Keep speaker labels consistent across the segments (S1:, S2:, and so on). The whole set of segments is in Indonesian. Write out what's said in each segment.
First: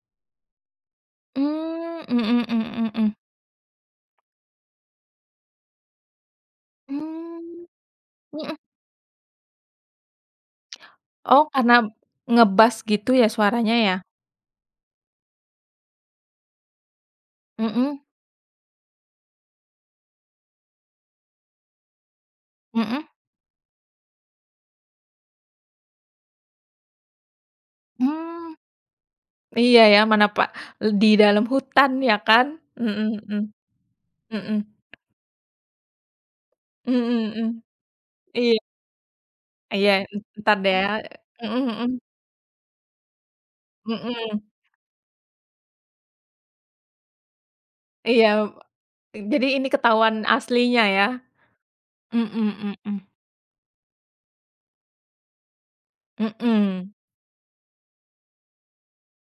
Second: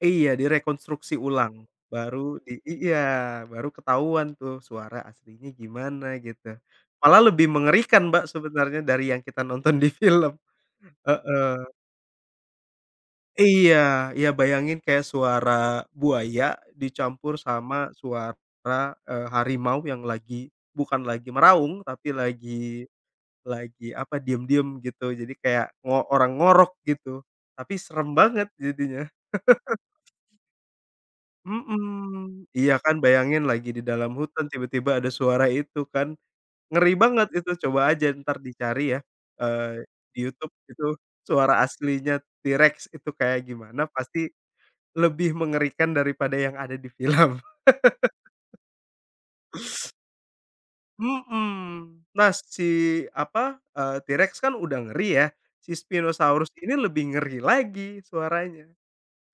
S1: Iya, direkonstruksi ulang.
S2: Mmm,
S1: Baru
S2: mhm
S1: di i
S2: mhm mhm.
S1: iya baru ketahuan tuh suara aslinya gimana, gitu. Malah lebih
S2: Mmm.
S1: mengerikan, Mbak,
S2: Mhm.
S1: sebenarnya dari yang kita nonton di film,
S2: Oh,
S1: heeh.
S2: karena ngebass gitu ya, suaranya ya?
S1: Iya, ya bayangin kayak suara buaya dicampur sama
S2: Mhm.
S1: suara, eee, harimau yang lagi bukan lagi meraung, tapi lagi,
S2: Mhm.
S1: lagi apa, diam-diam, gitu. Jadi kayak ngo orang ngorok, gitu. Tapi seram banget
S2: Mmm.
S1: jadinya.
S2: Iya, ya. Mana pak eee, di dalam hutan ya kan?
S1: Mhm. Iya kan
S2: Mhm mhm.
S1: bayangin lagi di dalam hutan
S2: Mhm.
S1: tiba-tiba ada suara itu kan, ngeri banget,
S2: Mhm mhm.
S1: itu. Coba aja entar
S2: Iya.
S1: dicari ya, eee,
S2: Iya,
S1: di
S2: en
S1: YouTube
S2: entar deh
S1: itu
S2: ya, eee,
S1: suara
S2: mhm mhm.
S1: aslinya T-Rex, itu kayak gimana pasti,
S2: Mhm.
S1: lebih mengerikan daripada yang ada di film.
S2: Iya, me jadi ini ketahuan aslinya ya?
S1: Mhm. Nah,
S2: Mhm
S1: si
S2: mhm.
S1: apa, eee, T-Rex kan udah ngeri ya, si Spinosaurus ini
S2: Mhm.
S1: lebih ngeri lagi suaranya.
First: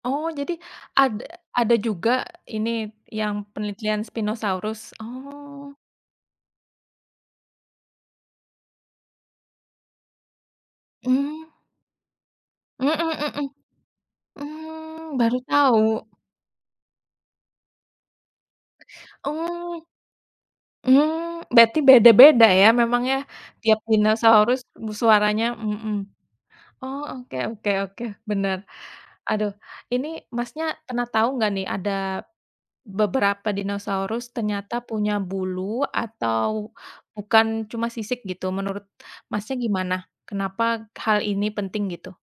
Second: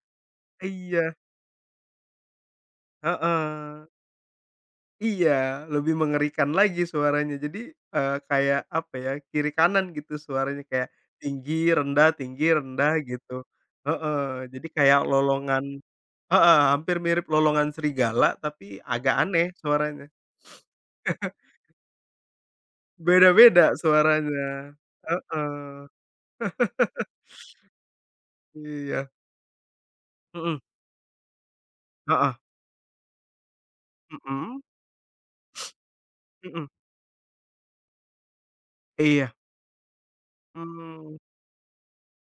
S2: Oh, jadi,
S1: Iya.
S2: ad ada juga ini yang
S1: Heeh.
S2: penelitian Spinosaurus?
S1: Iya,
S2: Oh.
S1: lebih mengerikan lagi suaranya. Jadi, eee, kayak, apa ya, kiri kanan gitu suaranya. Kayak,
S2: Mmm.
S1: tinggi, rendah, tinggi,
S2: Mhm
S1: rendah, gitu,
S2: mhm.
S1: heeh. Jadi kayak
S2: Mmm, baru
S1: lolongan
S2: tahu.
S1: heeh, hampir mirip lolongan serigala tapi agak aneh,
S2: Oh.
S1: suaranya.
S2: Mmm, berarti beda-beda ya, memang ya,
S1: Beda-beda
S2: tiap dinosaurus
S1: suaranya,
S2: b suaranya,
S1: heeh.
S2: mhm. Oh, oke oke oke, benar.
S1: Iya.
S2: Aduh, ini,
S1: Mhm.
S2: Masnya pernah tahu nggak nih, ada
S1: Heeh.
S2: beberapa Dinosaurus
S1: Mhm.
S2: ternyata punya bulu
S1: Mhm.
S2: atau bukan cuma sisik gitu menurut,
S1: Iya.
S2: Masnya, gimana? Kenapa
S1: Mmm.
S2: hal ini penting, gitu?